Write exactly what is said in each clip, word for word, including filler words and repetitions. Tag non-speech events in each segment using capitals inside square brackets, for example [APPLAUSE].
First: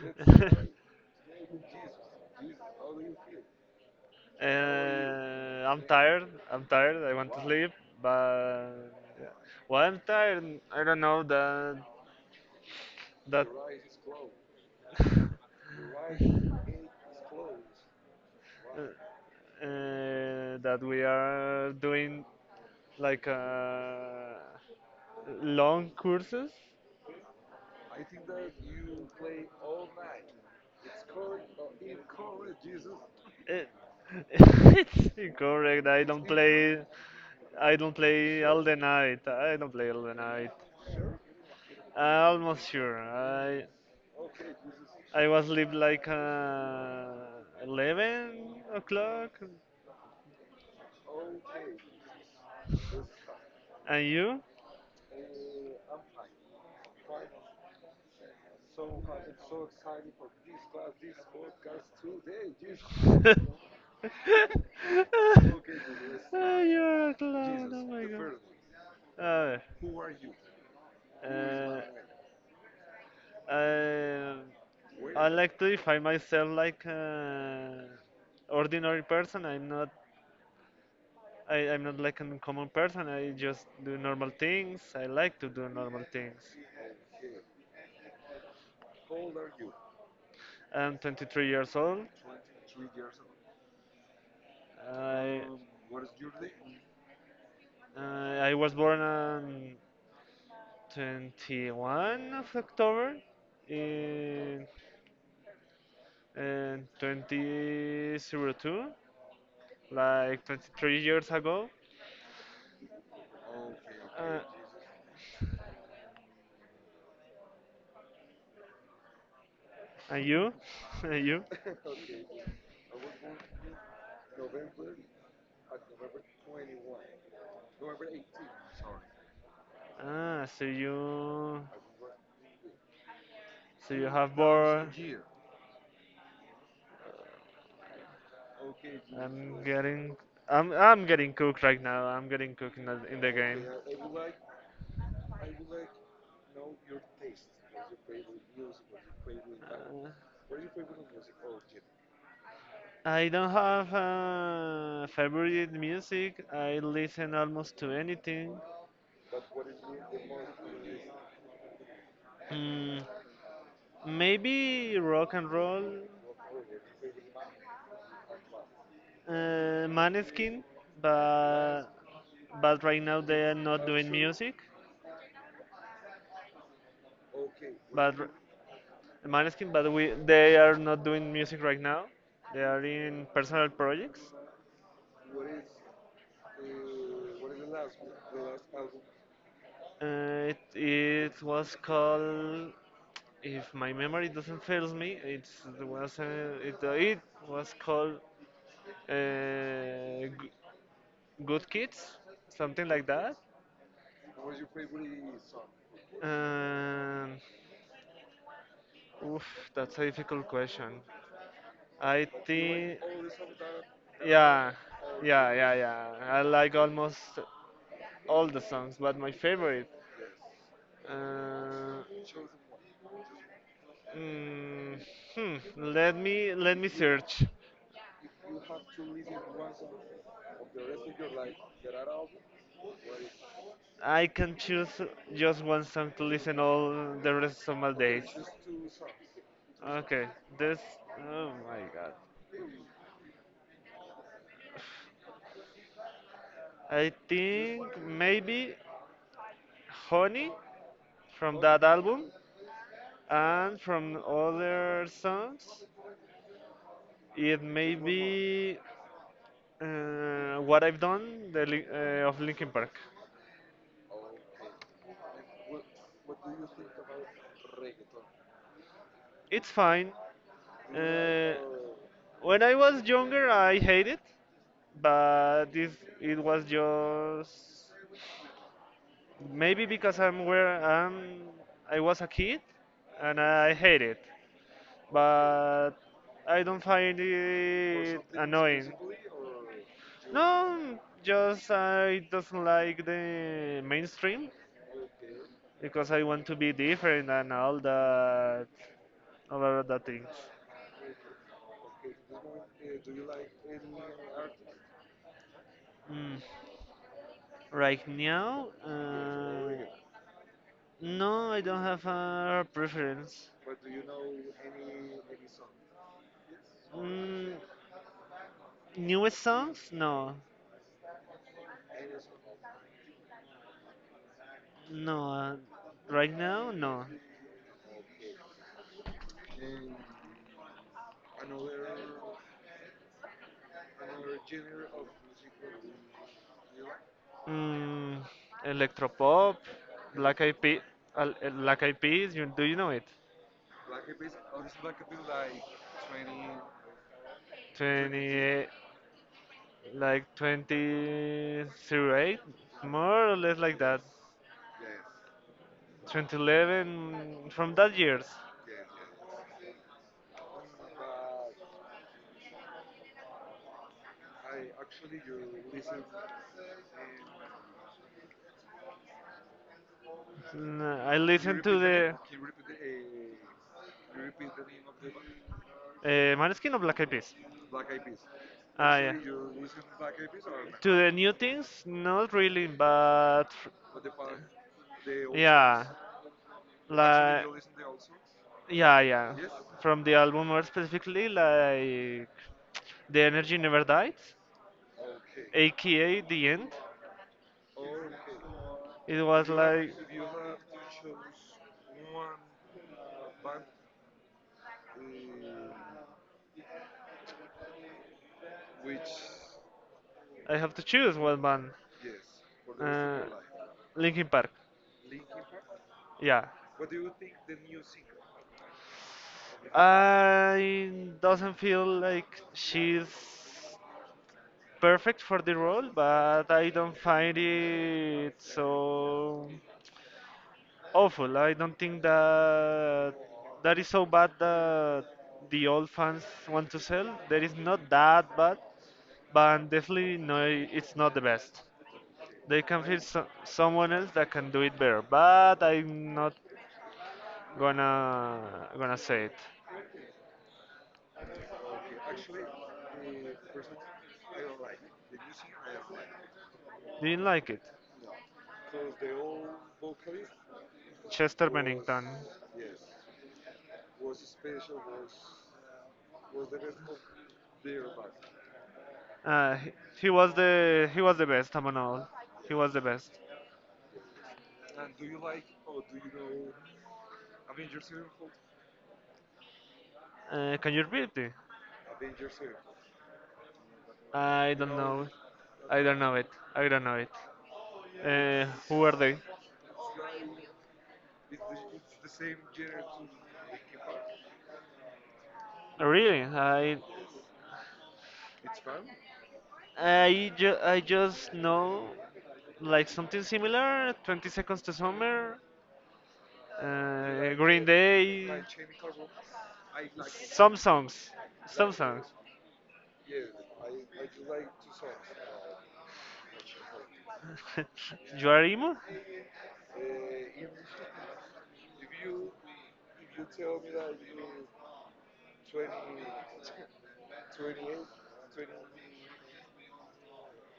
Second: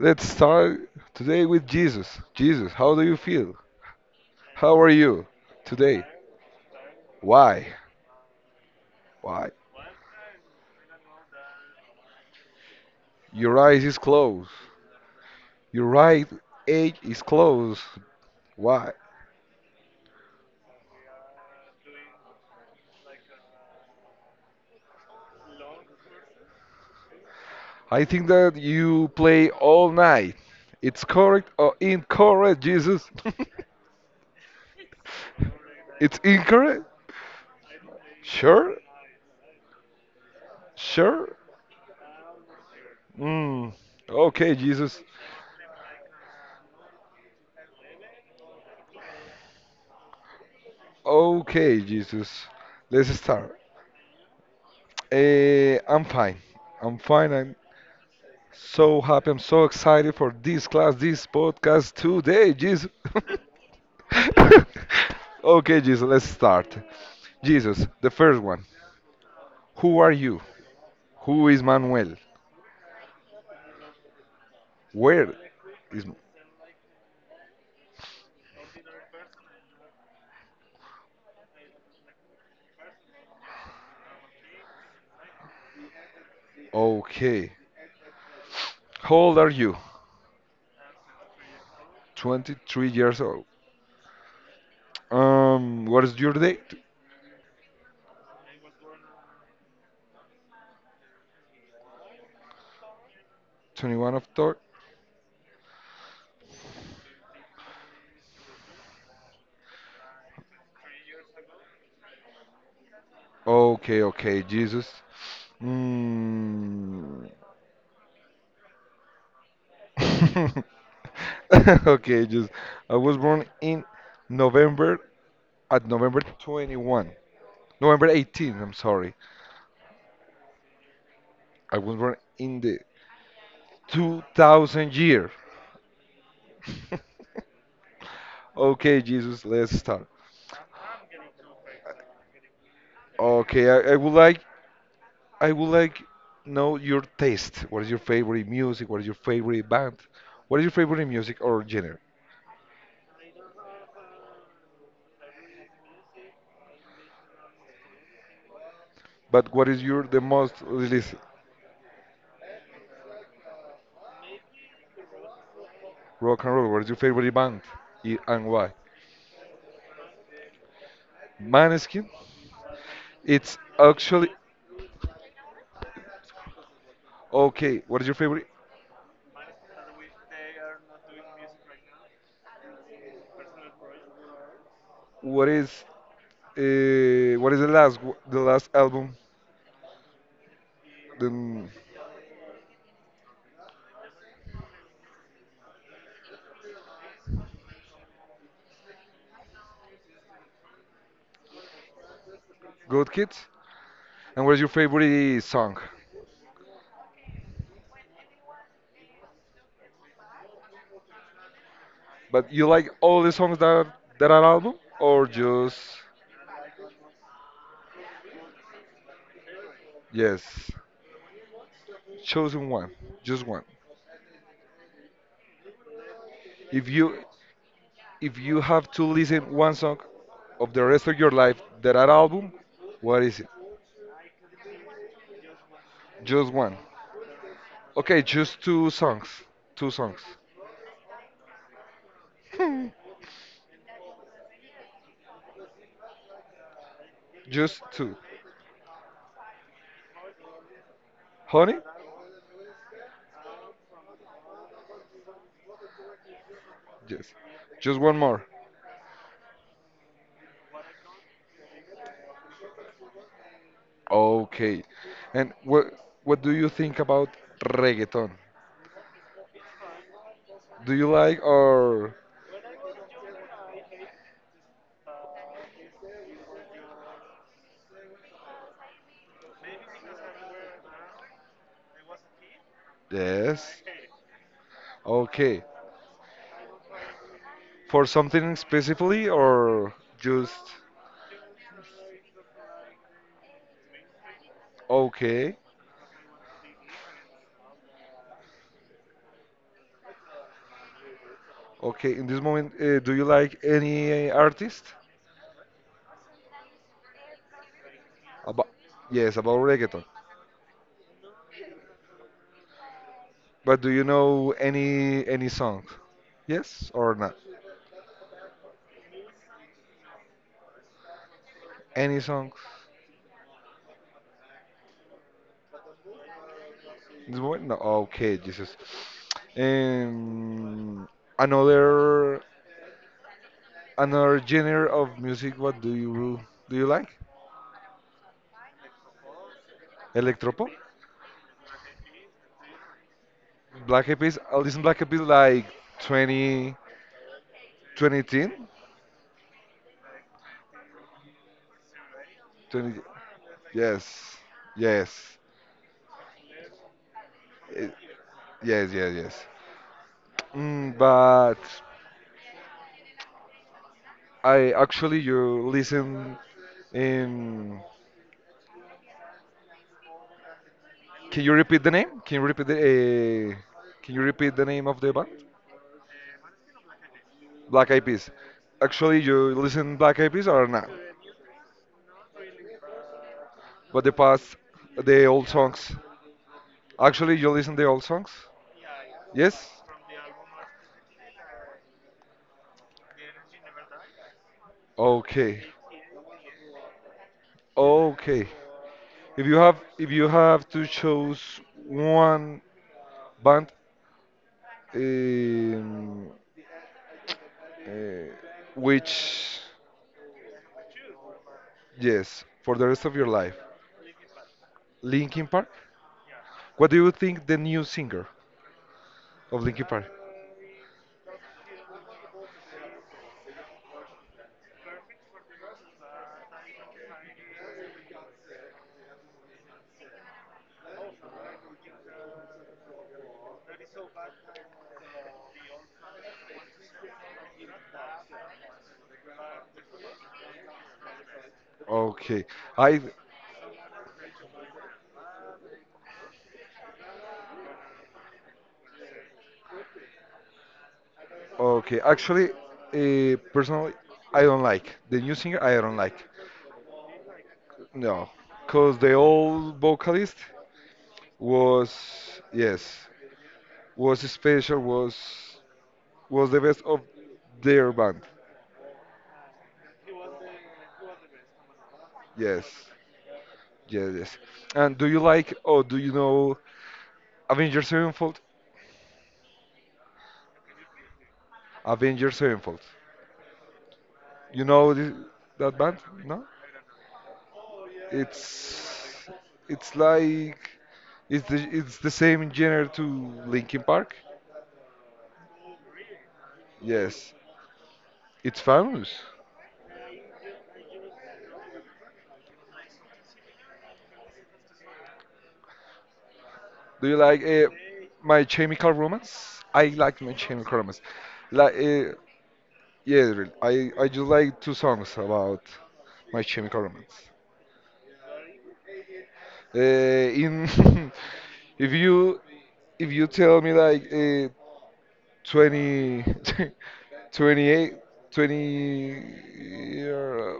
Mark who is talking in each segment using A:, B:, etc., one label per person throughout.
A: Let's start today with Jesus. Jesus, how do you feel? How are you
B: I'm
A: today?
B: tired. I'm tired. I want to
A: Why?
B: sleep, but yeah.
A: Why?
B: Well, I'm tired. I don't know that that
A: Your eyes is closed. Your right edge is closed. Why?
B: uh, that we are doing like uh, long courses.
A: I think that you play all night. It's correct or incorrect, Jesus?
B: It, [LAUGHS] it's incorrect.
A: [LAUGHS]
B: I
A: It's
B: don't play.
A: incorrect?
B: I don't play all the
A: Sure?
B: night. I don't play all the night.
A: Sure?
B: I almost sure. I
A: Mm. Okay, Jesus.
B: I was sleep like uh, 11 o'clock.
A: Okay, Jesus. Let's start.
B: And you?
A: Eh, I'm fine. I'm fine. I'm so happy. I'm so excited for this class, this podcast today. Jesus.
B: [LAUGHS]
A: [LAUGHS] Okay, Jesus, let's
B: Ah,
A: start.
B: you're a clown,
A: Jesus,
B: oh my
A: the
B: god.
A: first one.
B: A
A: Who are you? Who is
B: ver,
A: Manuel?
B: uh, I, I
A: Where
B: like to
A: is.
B: define myself like an ordinary person. I'm not I, I'm not like a common person. I just do normal things. I like to do normal things.
A: Okay. How old are you?
B: I'm twenty-three years old.
A: twenty-three years old.
B: I
A: Um, what is your date?
B: Uh, I was born on twenty-first of October
A: twenty-first of thought.
B: in, in twenty oh two, like twenty-three years ago.
A: Okay,
B: Uh,
A: okay, Jesus. Mm.
B: and you?
A: [LAUGHS]
B: [LAUGHS] And you?
A: [LAUGHS] Okay, just I was born in November at November twenty-first, November eighteenth. I'm sorry.
B: Ah, so you,
A: I was born in the
B: so you have born.
A: two thousand year. [LAUGHS] Okay, Jesus,
B: I'm
A: let's start.
B: getting, I'm, I'm getting cooked right now. I'm getting cooked in the, in the game.
A: Okay, I, I would like I would like know your taste. What is your favorite music? What is your favorite band?
B: Uh,
A: What is your favorite music or genre?
B: I don't have a favorite music. I listen almost to anything.
A: But what is your the most release
B: Mm, maybe rock and roll,
A: rock and roll? What is your favorite band I- and why?
B: uh, Maneskin, but
A: Maneskin.
B: but right now they
A: It's
B: are not doing
A: actually
B: music.
A: okay, what is your
B: But r-
A: favorite?
B: Maneskin, but we they are not doing music right now. They are in personal projects.
A: What is uh, what is the last w- the last album,
B: Uh, it
A: the
B: it
A: mm,
B: was called, if my memory doesn't fail me, it was uh, it it was called uh, g- Good Kids, something like
A: Good
B: that.
A: Kids? And what is your favorite song?
B: Um, Oof, that's a difficult question. I
A: But you like
B: think,
A: all the songs that that are
B: yeah,
A: album or
B: yeah, yeah,
A: just
B: yeah. I like almost all the songs, but my favorite.
A: yes,
B: Uh,
A: chosen one, just one.
B: mm, hmm, let me let
A: If
B: me
A: you
B: search.
A: if you have to listen one song of the rest of your life that are album, what is it?
B: I can choose just one song to
A: Just
B: listen
A: one.
B: all the rest of my
A: Okay,
B: days.
A: just two songs. Two songs.
B: Okay, this. Oh my god. I
A: [LAUGHS] Just
B: think
A: two.
B: maybe Honey from
A: Honey?
B: that album and from other songs.
A: Yes.
B: It may
A: Just one more.
B: be uh, What I've Done, the, Lin- uh, of Linkin Park.
A: Okay. And what what do you think about reggaeton?
B: It's fine.
A: Do you like
B: Uh,
A: or
B: when I was younger, I hated it, but this it was just maybe because I'm where I'm. I was a kid, and
A: yes?
B: I hate it.
A: Okay.
B: But I don't find
A: For
B: it
A: something
B: annoying.
A: specifically or just
B: No, just I doesn't like the mainstream
A: okay?
B: because I want to be different and all that, all of the things.
A: Okay. In this moment, uh, do you like any artist?
B: Mm. Right
A: About
B: now,
A: yes, about
B: uh,
A: reggaeton.
B: no, I don't have a preference.
A: But do you know any any song? Yes or not?
B: Mm, newest songs? No,
A: Any song?
B: no. Uh, right now, no.
A: In this moment, no. Okay, Jesus. Um, another Another genre of music, what do you do you like?
B: Mm, electropop, Black Eyed
A: Electropop?
B: Peas, Black Eyed Peas, you, do you know it?
A: Black Eyed Peas? I listen Black Eyed Peas like twenty, twenty, ten?
B: twenty-eight, like twenty oh eight,
A: Twenty,
B: more or less like that.
A: yes, yes,
B: twenty eleven, from
A: Eh,
B: that years.
A: yes, yes, yes. Mm, but I actually, you listen in,
B: Mm, I
A: can you
B: listen to
A: repeat the
B: the
A: name? Can you repeat the, uh, can you repeat the name of the band?
B: uh, Maneskin or Black Eyed Peas.
A: Black Eyed Peas.
B: Ah, yeah.
A: Actually, you listen Black Eyed Peas or not?
B: To the new things, not really, but
A: But the past, the old
B: yeah,
A: songs. Actually,
B: like.
A: you listen to old songs?
B: Yeah, yeah.
A: Yes?
B: From the album more specifically, like The Energy Never Dies,
A: Okay.
B: aka The End.
A: Okay.
B: It
A: If
B: was
A: you have
B: like,
A: if you have to choose one band um, uh, which
B: I have to choose one band.
A: yes, for the rest of
B: Uh,
A: your life,
B: Linkin Park.
A: Linkin Park?
B: Yeah.
A: What do you think the new singer of Linkin Park?
B: I doesn't feel like she's perfect for the role, but I don't find it so awful. I don't think that that is so bad that the old fans want to sell. That is not that bad, but definitely no, it's not the best.
A: Okay.
B: They can
A: I
B: find so- someone else that can do it better, but I'm not gonna gonna say it.
A: okay, actually uh, personally I don't like the new singer. I don't like.
B: Didn't like it.
A: No, because the old vocalist
B: Chester Bennington.
A: was yes. Was special was was the best of their band
B: Uh, he, he was the he was the best among all. He
A: yes
B: was the best.
A: yes yes and do you like or do you know Avengers Sevenfold
B: Uh, can you repeat it?
A: Avengers Sevenfold
B: I
A: you
B: don't
A: know
B: know.
A: this, that
B: I
A: band
B: don't know it.
A: no
B: I don't know it.
A: it's
B: Uh, who are they?
A: it's like it's the it's the same genre to Linkin Park
B: Really? I
A: yes it's famous
B: I ju I just know like something similar. Twenty Seconds to Summer,
A: do you
B: uh,
A: like uh,
B: Green Day,
A: my chemical romance I like My
B: some
A: Chemical Romance
B: songs, some
A: like uh,
B: songs.
A: yeah really. i i just like two songs about My Chemical Romance.
B: [LAUGHS] You are emo?
A: Uh, in [LAUGHS] if you if you tell me like uh, twenty [LAUGHS] twenty-eight twenty uh,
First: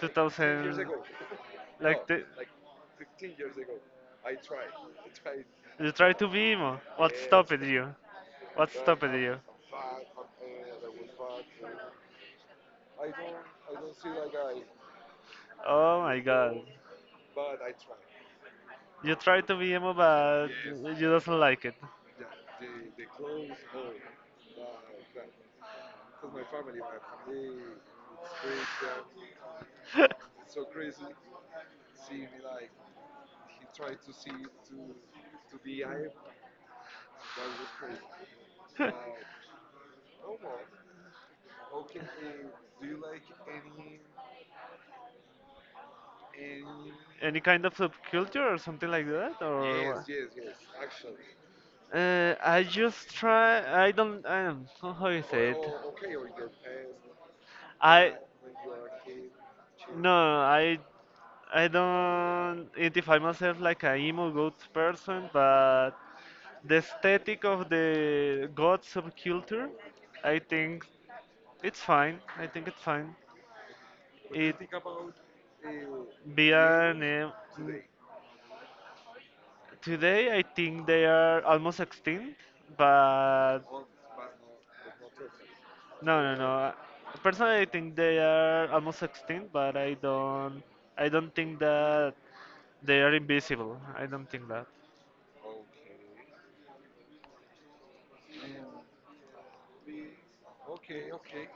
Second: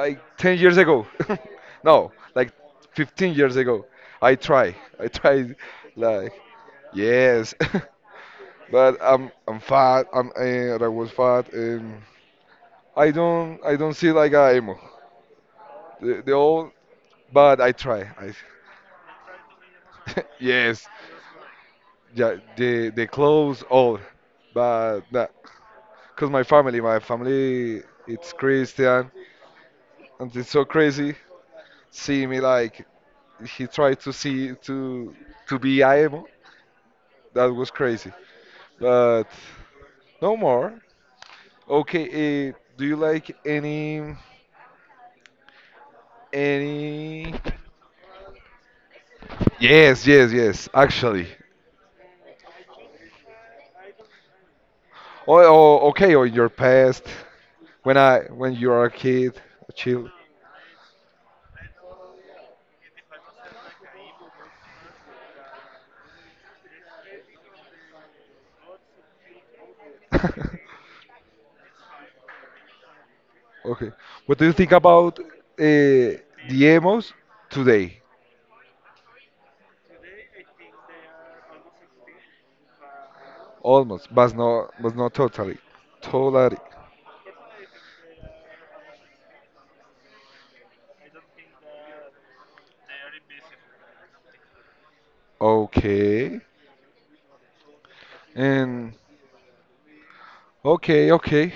B: Two
A: ten years
B: thousand,
A: ago [LAUGHS]
B: like
A: no
B: the,
A: like fifteen years ago i try I tried
B: you try to
A: like
B: be emo. What stopped
A: yes
B: you? What
A: [LAUGHS] but
B: stopped
A: i'm
B: you?
A: i'm fat i'm uh, I was fat and i don't I don't see like a emo
B: Oh my
A: the, the
B: God.
A: old but i try I
B: You try to be emo,
A: [LAUGHS]
B: but
A: yes
B: you doesn't like it.
A: yeah, the the clothes all, but that because my family, my family, it's Christian, and it's so crazy seeing me like he tried to see to to be IMO. That was crazy, but
B: [LAUGHS]
A: no more. Okay, uh, do you like any any?
B: Any kind of subculture or something like that, or
A: Yes, yes, yes. Actually,
B: what? Uh, I just try. I don't. I don't know how you
A: oh,
B: say it.
A: oh okay. Or your past when
B: I
A: I when you are a kid, a child.
B: No. I I don't identify myself like a emo goth person, but the aesthetic of the goth subculture, I think
A: [LAUGHS]
B: it's fine. I think it's fine.
A: Okay. What do you
B: It
A: think about uh, the
B: be an
A: emos
B: em-
A: today?
B: Today, I think they are almost extinct, but
A: Almost, but not, but not totally.
B: no, no,
A: Totally.
B: no. Personally, I think they are almost extinct, but I don't, I don't think that they are invisible. I don't think that.
A: Okay. And okay, okay.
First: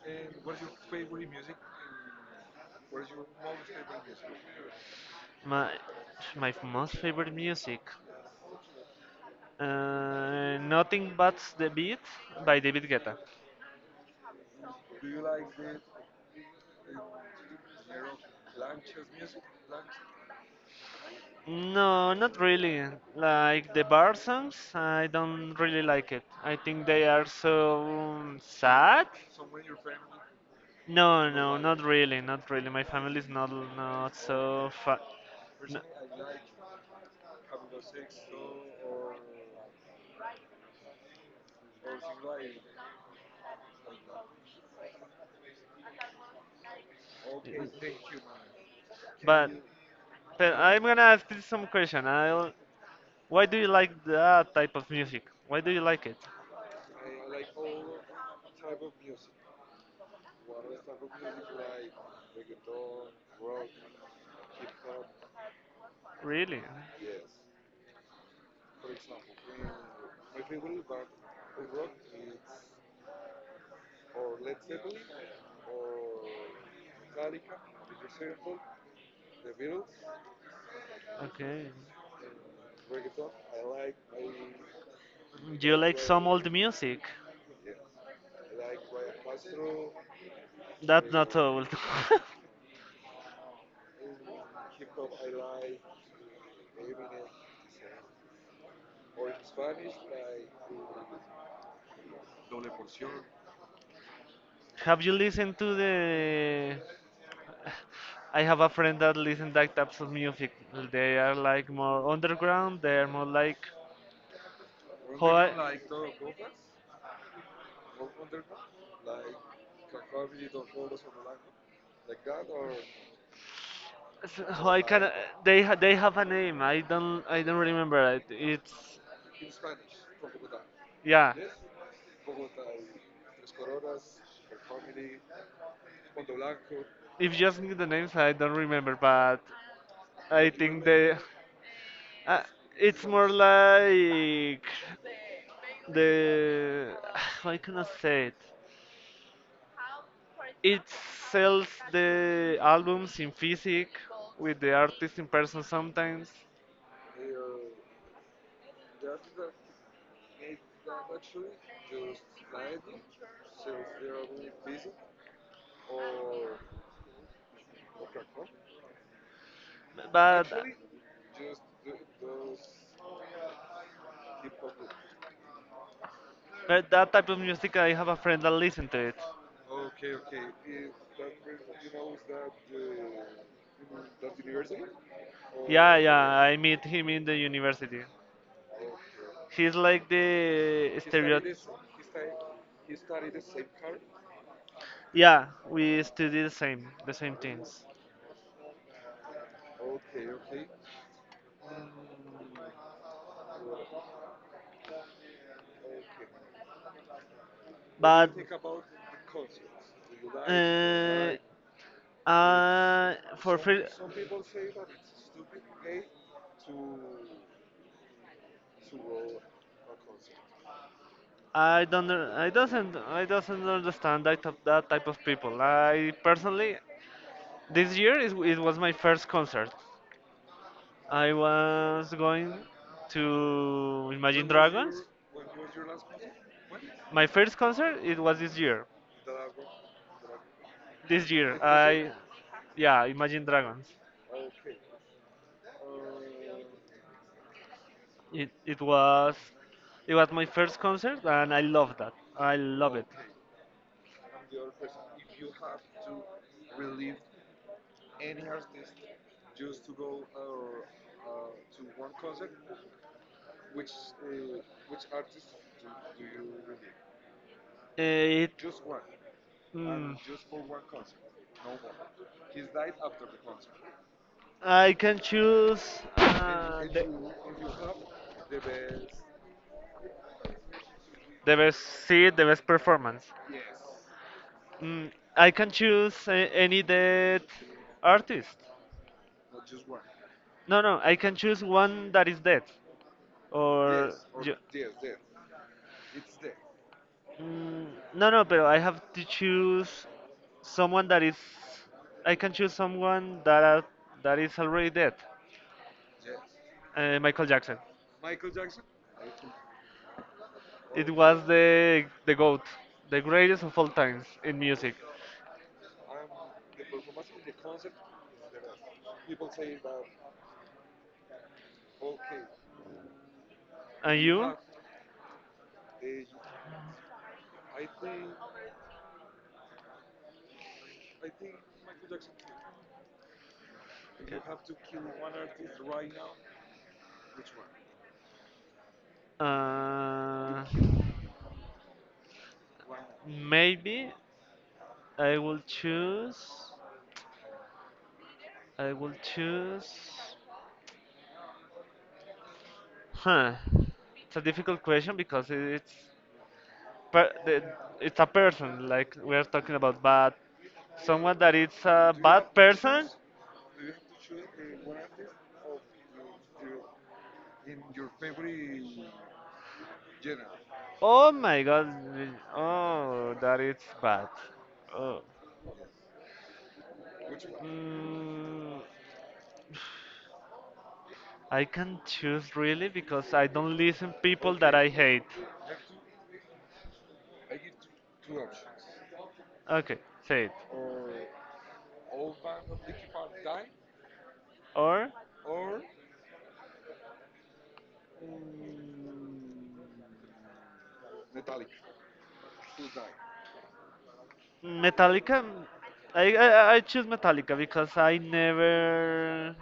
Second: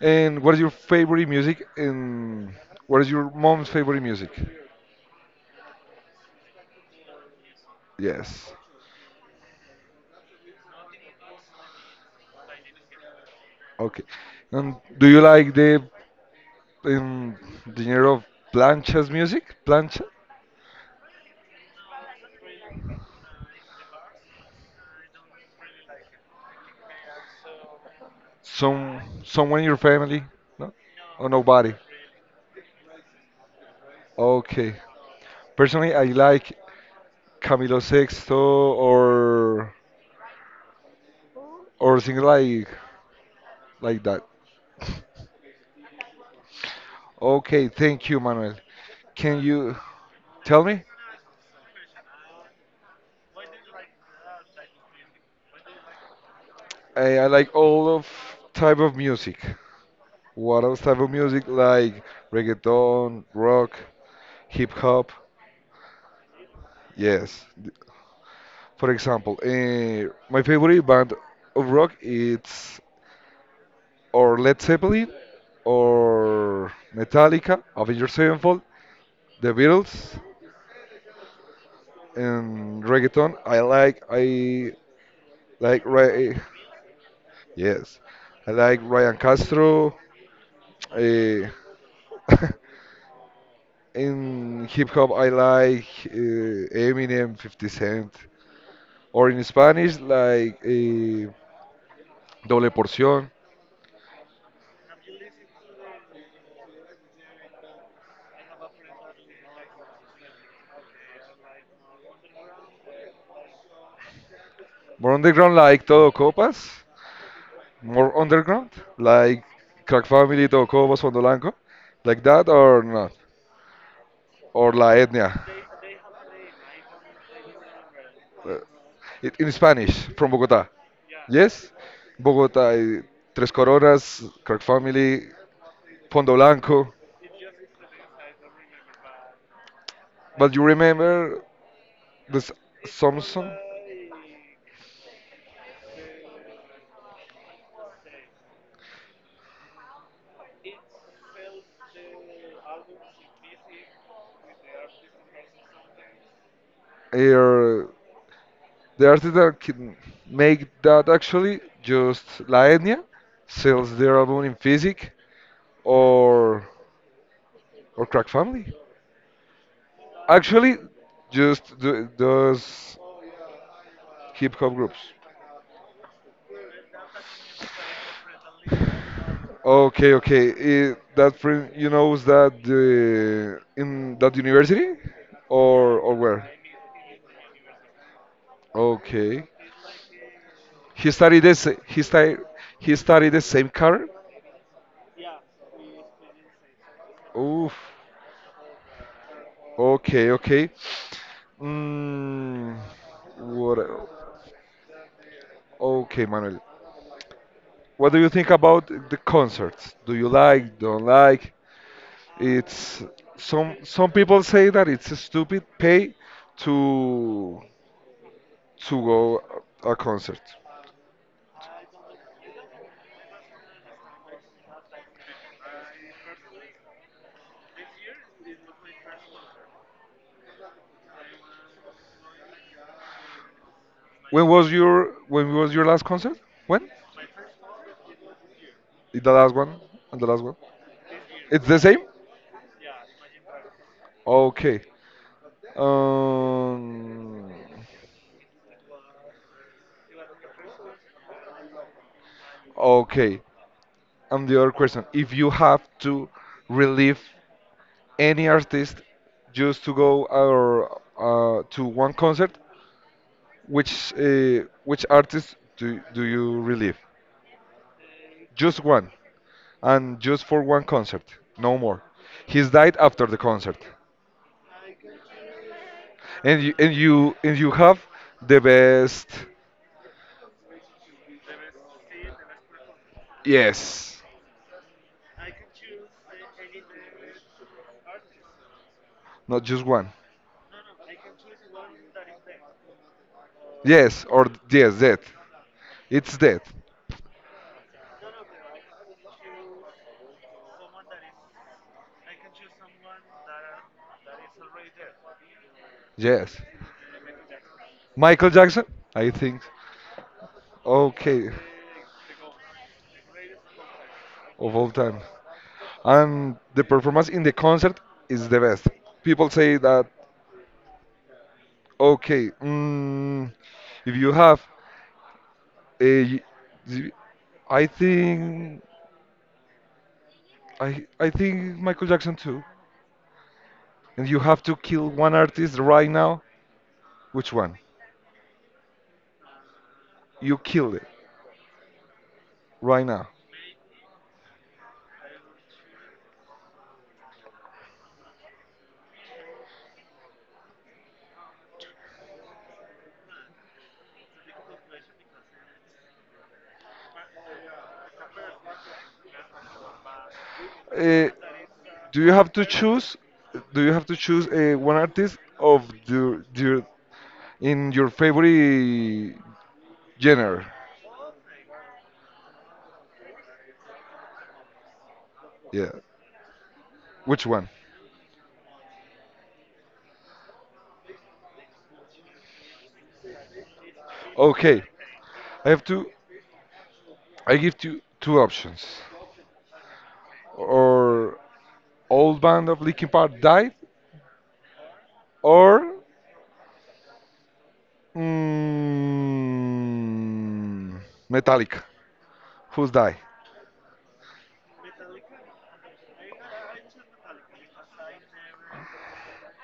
A: And what is your favorite music? And what is your mom's favorite music?
B: My, my most favorite music,
A: Yes.
B: uh, nothing but the beat by David Guetta.
A: Okay. And do you like the um, the genre of planchas music? Plancha?
B: No, not really. Like the bar songs, I don't really like it. I think they are so
A: Some
B: sad.
A: someone in your family? No?
B: No,
A: Or
B: no,
A: nobody?
B: not really, not really. My family is not not so
A: Okay.
B: fa.
A: Personally, I like Camilo Sexto or or things like like that. Okay, thank you, Manuel. Can
B: But,
A: you
B: but
A: tell me?
B: I'm gonna ask you some question. I'll, why do you like that type of music? Why do you like it?
A: I, I like all of type of music. What else type of music like reggaeton, rock, hip hop?
B: Really?
A: Yes. For example, uh, my favorite band of rock it's or Led Zeppelin or Metallica, Avenged Sevenfold, The Beatles.
B: Okay.
A: And reggaeton, I like I
B: Do you
A: like
B: like some
A: Ray.
B: old music?
A: Yes, I like Ryan Castro.
B: That's not so
A: eh,
B: old.
A: [LAUGHS] in hip hop, I like uh, Eminem, fifty Cent. Or in Spanish, like eh, Doble Porción.
B: [LAUGHS] Have you listened to the? I have a friend that listens that types of music. They are like more underground. They are more like.
A: More
B: How I-
A: underground, like Todo Copas. More underground, like Crack Family, Todo Copas, Fondo Blanco. Like that or not?
B: So so
A: Or
B: I
A: La
B: can.
A: Etnia.
B: They ha- they have a name. I don't I don't remember it. It's
A: It, in Spanish, from Bogota.
B: yeah.
A: Yes? Bogota, eh, Tres Coronas, Crack Family, Fondo Blanco.
B: If you ask me the names, I don't remember. But I
A: But you
B: think they.
A: remember
B: Uh,
A: this
B: it's more
A: Samson?
B: like the. [SIGHS] How can I say it? It sells the albums in physic with the artist in person sometimes.
A: Er, the artist that can make that actually, just La Etnia, sells their album in Physic or or Crack Family.
B: But
A: Actually, just th those hip hop groups.
B: but that type of music, I have a friend that listen to it.
A: Okay, okay. Eh, that friend, you knows that the in that university,
B: Yeah,
A: or or
B: yeah,
A: where?
B: I meet him in the university.
A: Okay.
B: He's like the
A: He studied
B: stereotype.
A: this. He studied. He studied the same car.
B: Yeah, we study the same, the same
A: Oof.
B: things.
A: Okay, okay. Mm, what? el- okay, Manuel. What do you
B: But
A: think
B: interesting.
A: about the concerts? Do you
B: But
A: like? Don't like? It's
B: uh, like to I for
A: some
B: free,
A: some people say that it's stupid pay to to go a a concert.
B: I don't, know- I doesn't, I doesn't understand that type, that type of people. I personally, this year is, it was my first concert. I was going to Imagine
A: When was
B: Dragons.
A: your when was your last concert? When?
B: My first concert it was this year.
A: The last one and the last one.
B: This year
A: It's the same?
B: I yeah, Imagine Dragons.
A: Okay. Um
B: It it was it was my first concert and I love that. I love it.
A: okay. And the other question, if you have to relieve any artist just to go or uh, to one concert, which uh, which artist do do you relieve?
B: Eh, It
A: Just one
B: mm,
A: and just for one concert, no more. He's died after the concert.
B: I can choose
A: And you
B: uh,
A: and
B: the,
A: you and you have the best
B: the best seat, the best performance.
A: yes
B: Mm, I can choose a- any dead artist.
A: not just one
B: No, no, I can choose one that is dead. Or
A: yes or
B: yes.
A: yes that it's that
B: mm, no, no, but I have to choose someone that is. I can choose someone that are, that is already dead.
A: yes
B: Uh, Michael Jackson.
A: Michael Jackson I think
B: It Oh. was
A: okay
B: the the goat, the greatest of all times in
A: of all
B: music.
A: time and the performance in the concert is the best people say that okay mm, if
B: And
A: you
B: you?
A: have a I think i i think Michael Jackson too and you have to kill one artist right now which one
B: Wow.
A: you
B: Uh,
A: killed it right now.
B: maybe I will choose. I will choose. Huh. It's a difficult question because it- it's per- the- it's a person. Like we are talking about bad,
A: Uh,
B: someone that is a
A: do you have
B: bad
A: to
B: person.
A: choose? Do you have to choose uh, one artist of your, your in your favorite genre?
B: Oh my God. Oh, that is bad. Oh.
A: Yeah. Which one?
B: Mm, I can choose really because I don't listen people that
A: Okay.
B: I hate.
A: I have to. I give you two options.
B: Okay, say it.
A: Or old band of Linkin Park died,
B: Or
A: or mm, Metallica. Who's die?
B: Metallica. I, I I choose Metallica because I never.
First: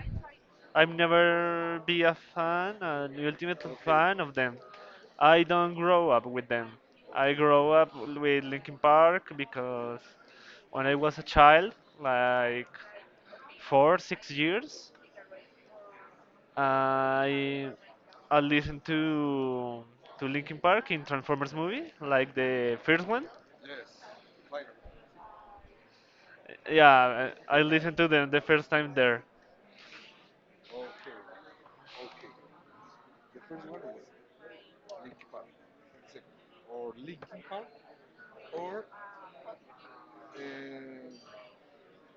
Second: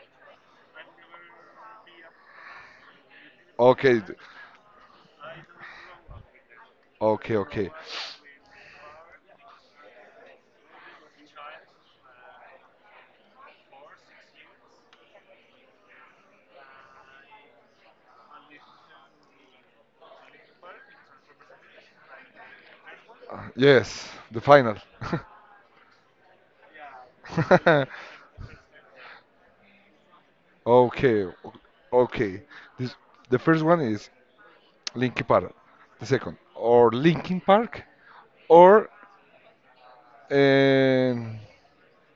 B: I've never be a fan, an ultimate, okay,
A: Okay.
B: fan of them. I don't grow up with them. I
A: Okay. Okay.
B: grow up with Linkin Park because when I was a child, like four, six years, I I listened to to Linkin Park in Transformers movie, like the first one.
A: Yes. The final.
B: Yeah, I I listened
A: [LAUGHS]
B: to them the first time there.
A: Okay, o- okay. This the first one is Linkin Park. The second, or Linkin Park, or um,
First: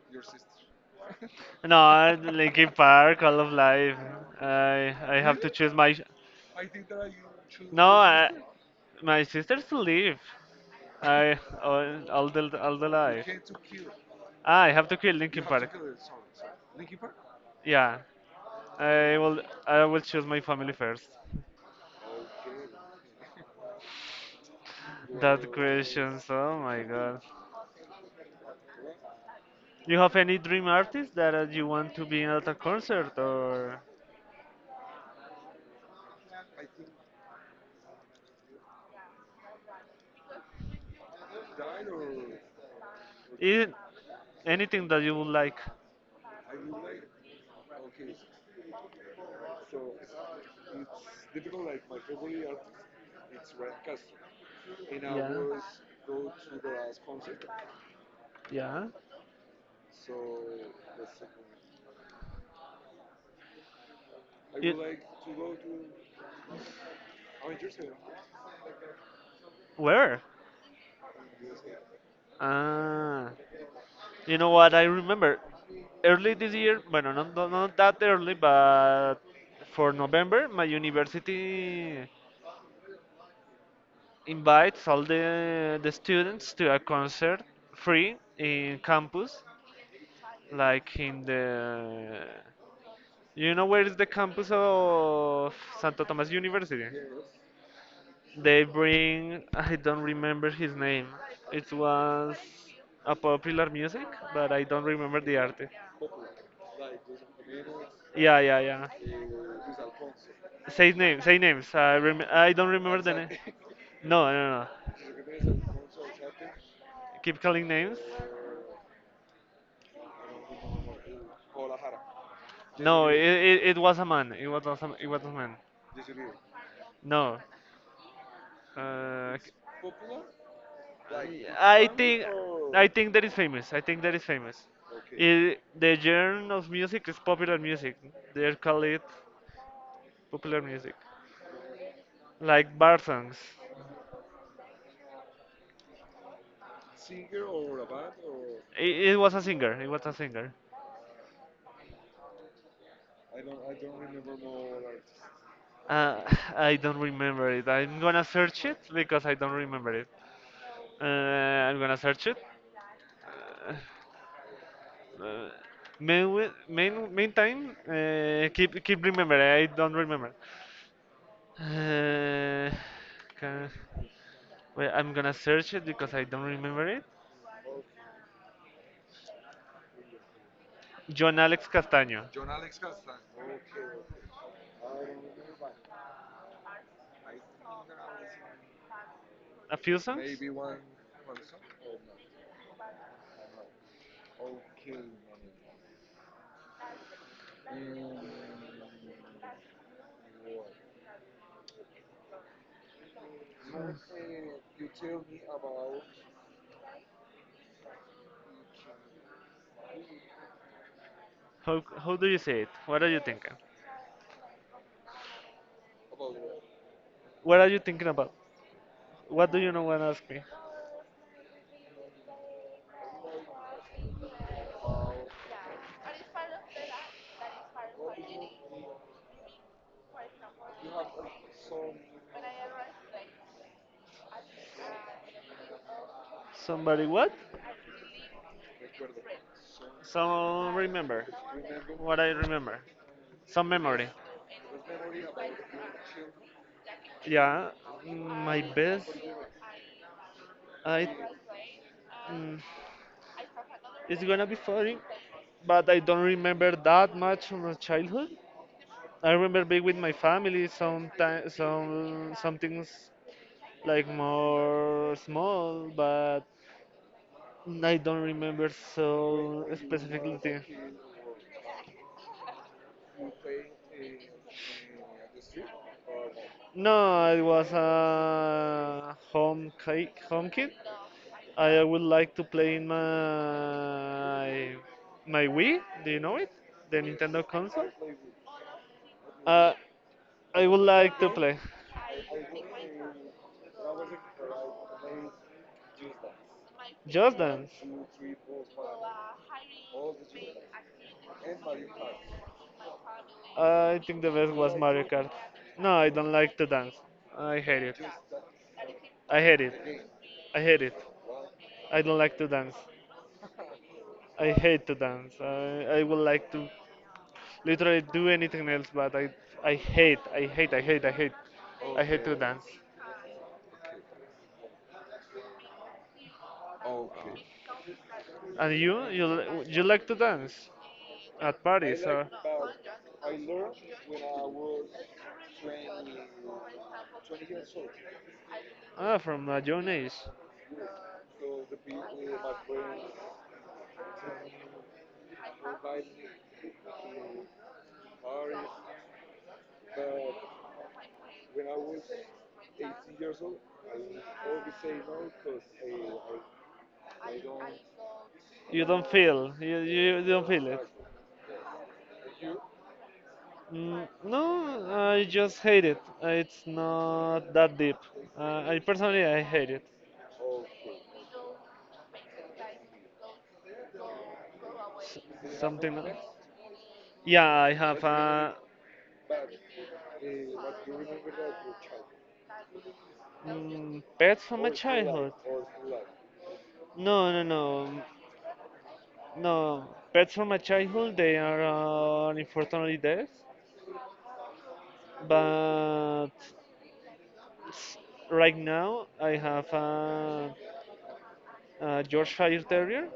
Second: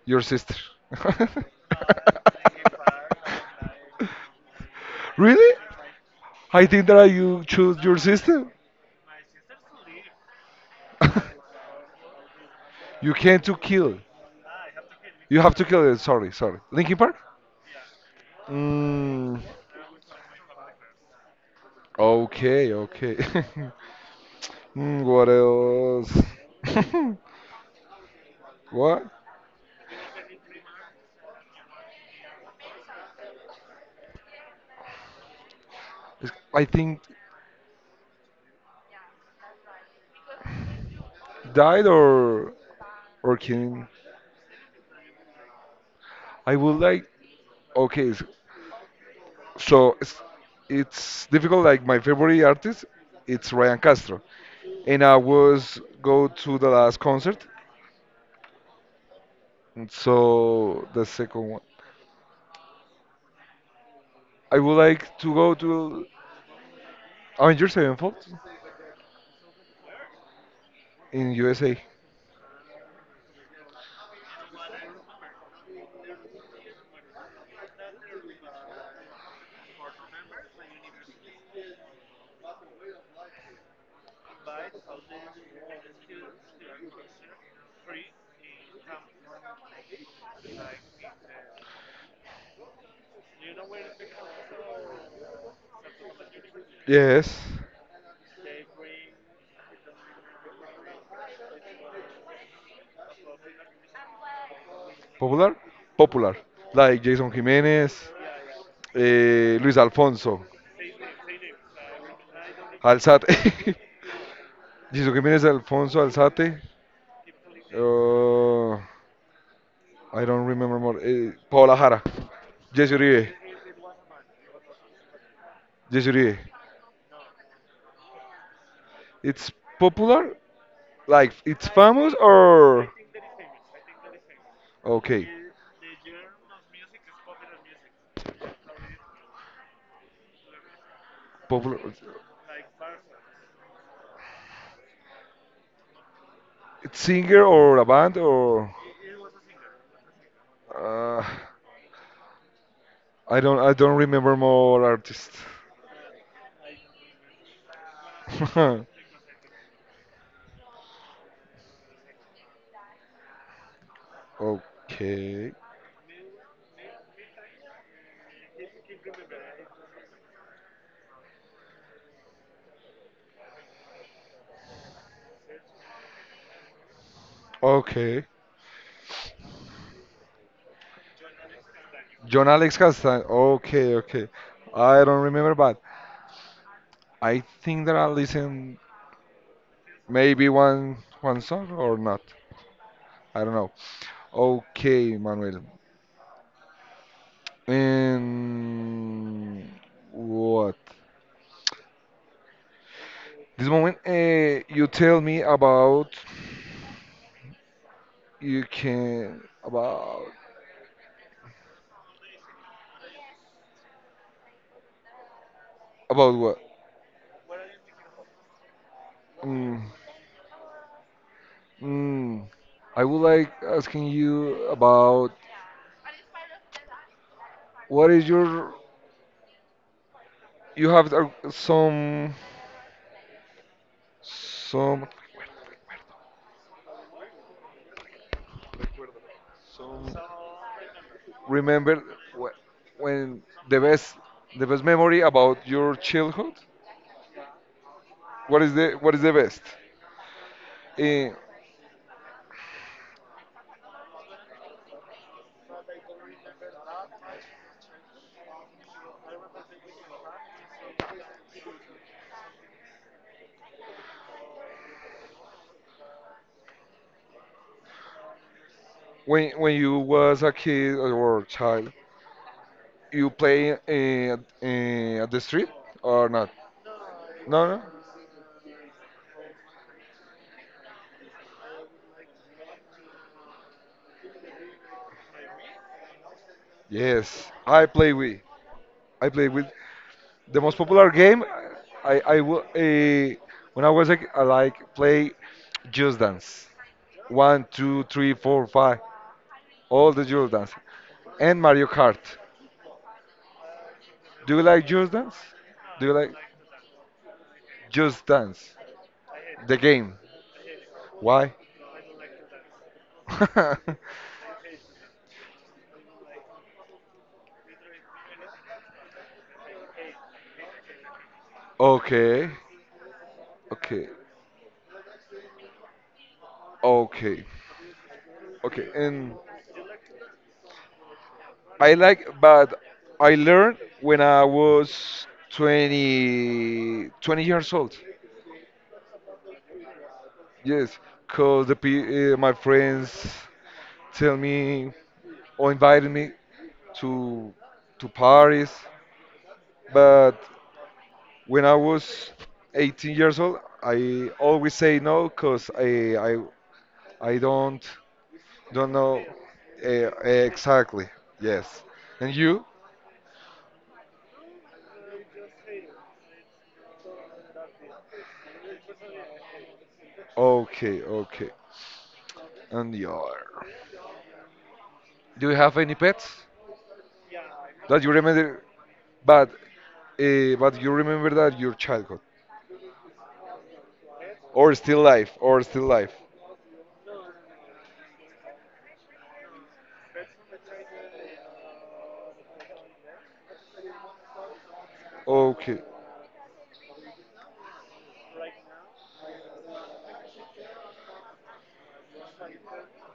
A: your sister. [LAUGHS]
B: No, I- Linkin Park, all of life. I I have to
A: Really?
B: choose my.
A: I think that you choose
B: No,
A: your
B: I,
A: sister.
B: my sisters live. I
A: [LAUGHS]
B: all, all the all the
A: You
B: life.
A: can't to kill.
B: Ah, I have to kill, you,
A: You
B: Linkin
A: have to
B: Park.
A: kill it. Sorry, sorry. Linkin Park.
B: Yeah, I
A: Mm,
B: will. I will choose my family first.
A: okay, okay. [LAUGHS] Mm, what
B: That questions. Oh my
A: else?
B: God.
A: [LAUGHS] What?
B: You have any dream artist that uh, you want to be at a concert or
A: I think died or or
B: i-
A: killing.
B: anything that you would like?
A: I would like. Okay, s- so it's, it's difficult. Like my favorite artist, it's Ryan Castro, and I
B: Yeah.
A: was go to the last concert.
B: Yeah.
A: And so the second one, I would
B: You- It,
A: like to go to Avengers Sevenfold
B: where?
A: in U S A.
B: Ah, you know what? I remember early this year. Bueno, not, not, not that early, but for November, my university invites all the the students to a concert free in campus, like in the. You know where is the campus of Santo Tomás University?
A: Yes,
B: They bring, I don't remember his name. It was a popular music, but I don't remember the
A: popular,
B: artist.
A: popular. Like Jason Jimenez,
B: Yeah, yeah, yeah.
A: eh, Luis Alfonso,
B: Say names, say names. I rem- I don't remember the name.
A: Alzate. [LAUGHS]
B: No, no, no, no.
A: Jesus Jiménez, Alfonso Alzate.
B: Keep calling names.
A: Uh, I don't remember more. Uh, Paola Jara. Jesse
B: No, it,
A: Uribe.
B: it, it was a man. It was a, it was a man.
A: Jesse Uribe.
B: No. Uh,
A: It's popular? Like, it's
B: I
A: famous
B: think I
A: or.
B: think that is famous. I think that is famous.
A: Okay.
B: It, the genre of music is popular music. They call it popular music,
A: Popular.
B: like bar songs.
A: It's singer or a band or.
B: It, it was a singer. It was a singer.
A: Uh, I don't I don't remember more artists.
B: Uh, [LAUGHS] [SIGHS] I don't remember it. I'm gonna search it
A: [LAUGHS]
B: because I don't remember it. Uh, I'm gonna search it. Uh, uh,
A: okay.
B: main, main, meantime, uh, keep keep remember. I don't remember. Uh, ca- well, I'm gonna search it because I don't remember it.
A: Okay.
B: John Alex Castaño.
A: John Alex Castan. Okay, okay. I don't remember, but I think that I listen
B: A few songs.
A: maybe one one song or not. I don't know. Okay, Manuel. And what? This moment, uh, you tell me about you can about
B: How how do you say it? What are you thinking?
A: about what?
B: What are you thinking about? What do you
A: Mm,
B: not want to ask me?
A: mm. I would like asking you about what is your you have uh, some some
B: Somebody what? Some remember.
A: remember
B: What I
A: wh-
B: remember.
A: when
B: Some
A: the
B: memory.
A: best the best memory about your childhood
B: Yeah, mm, my
A: what is the
B: best.
A: what is the best
B: I
A: Eh,
B: mm, it's gonna be funny, but I don't remember that much from my childhood. I remember being with my family. Sometimes some some things like more small, but I don't remember
A: when
B: so
A: when you
B: specifically.
A: was a kid or a child you play eh, eh, at the street or not
B: No, it
A: no
B: was
A: no
B: a home ki- home kit. I would like to play in my my Wii. Do you know it? The Nintendo
A: yes i
B: console.
A: play with I play with
B: Uh,
A: the
B: I
A: most
B: would
A: popular
B: like to
A: game
B: play
A: i i will eh, when I was a, I like play just dance
B: Just
A: one
B: Dance.
A: two three four five all the just dance and mario kart.
B: I think the best
A: Do you
B: was
A: like
B: Mario
A: Just
B: Kart.
A: Dance?
B: No,
A: Do
B: I
A: you like
B: don't like to dance. I hate it.
A: Just Dance?
B: I hate it.
A: The game.
B: I hate it.
A: Why?
B: I don't like to dance.
A: [LAUGHS]
B: I hate to dance. I, I would like to literally do anything else, but i i hate, I hate, I hate, I hate, I hate to, okay,
A: okay.
B: dance.
A: Okay. Okay.
B: And
A: Okay.
B: you you
A: And
B: li- you like to dance at I
A: I
B: parties or
A: like, but I learned when I was twenty, twenty
B: twenty.
A: years old.
B: Ah from a young age,
A: Yes, because the pe- uh, my friends tell me or invited me to to Paris, but when I was eighteen years old, I always say no because I, I I don't
B: you
A: don't
B: don't
A: know
B: feel you,
A: uh,
B: you don't feel it.
A: exactly. Yes. And you?
B: Mm, no, I just hate it. Uh, It's not that deep. Uh, I personally, I hate it.
A: Okay, okay. And the other. Do you have
B: Something.
A: any pets
B: Yeah, I have
A: that you
B: a,
A: remember? But uh, but you remember that your childhood
B: Mm, pets from my
A: or still life
B: childhood.
A: or still life.
B: No, no, no, no. Pets from my childhood, they are uh, unfortunately dead.
A: Okay,
B: But s- right now, I have a, a Yorkshire Terrier.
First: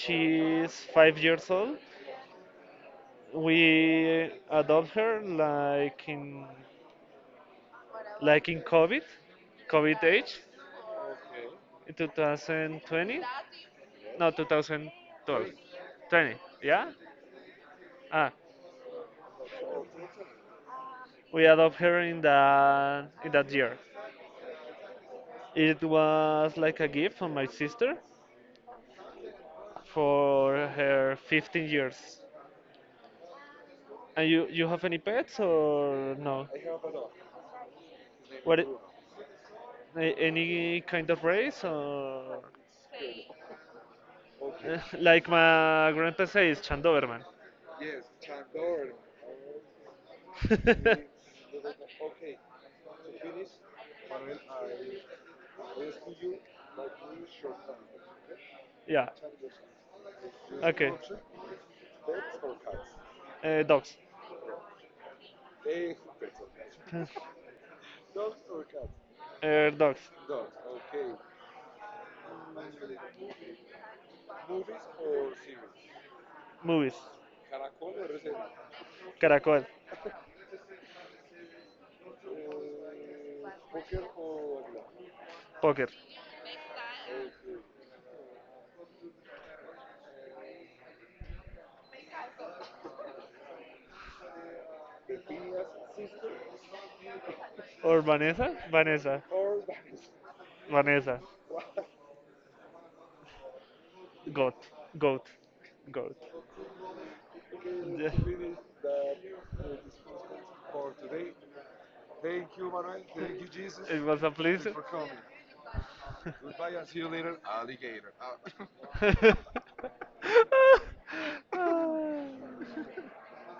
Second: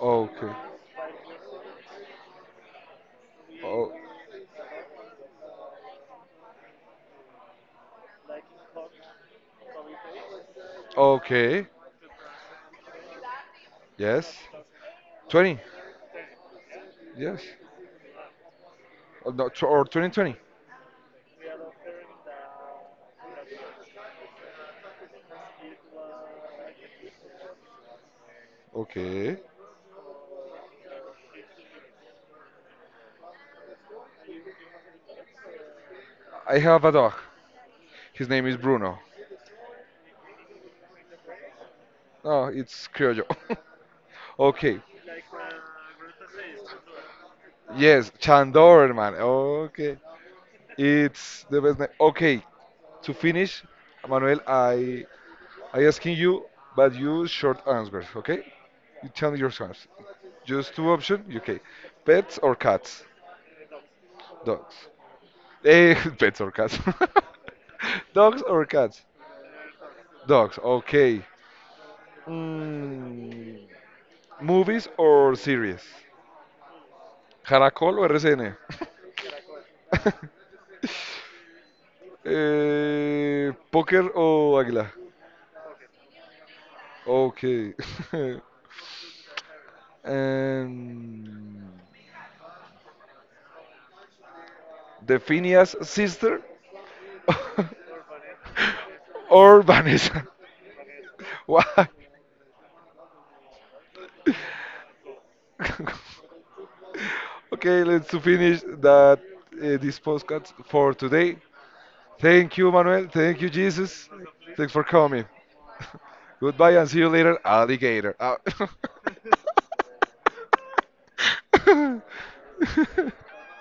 A: okay,
B: five years old.
A: oh,
B: We adopt her like in like in COVID, COVID age,
A: okay.
B: in two thousand twenty, no,
A: Yes.
B: twenty twelve,
A: twenty.
B: twenty. Yeah.
A: Yes.
B: Ah,
A: Or, no, tw- or twenty twenty.
B: we adopted her in that in that year. It was like a gift from my sister
A: Okay.
B: for her fifteen years. And you you have any pets or no?
A: I have a dog. His name is
B: What i-
A: Bruno.
B: a- any kind of race or
A: No, it's Criollo. [LAUGHS] okay.
B: [LAUGHS] like my grandpa says, Chandoverman.
A: Yes, Chandorman. Okay. It's the best name. Okay. To finish, Manuel, I I asking you, but you short answers. Okay.
B: [LAUGHS]
A: You
B: Yeah.
A: tell me your answers. Just two
B: Okay.
A: options. Okay. Pets or cats?
B: Uh, dogs.
A: Dogs. Eh, [LAUGHS] pets or cats? [LAUGHS] Dogs or cats?
B: [LAUGHS] uh, dogs.
A: Dogs. Okay. Mm, movies or series?
B: Movies.
A: ¿Caracol o R C N?
B: Caracol.
A: [LAUGHS] Eh, ¿Póker o Águila?
B: Poker.
A: Ok. [LAUGHS] Em, The Phineas Sister
B: Or Vanessa? Vanessa.
A: or Vanessa?
B: Vanessa.
A: [LAUGHS] Why?
B: Goat. Goat. Goat.
A: [LAUGHS] okay, let's
B: Yeah.
A: to finish that uh, this podcast for today. Thank you, Manuel. Thank you,
B: It
A: Jesus.
B: was a
A: Thanks
B: pleasure.
A: for coming. Goodbye and see you later, alligator. Ah.
B: Pleasure. For coming. [LAUGHS] [LAUGHS]
A: [LAUGHS]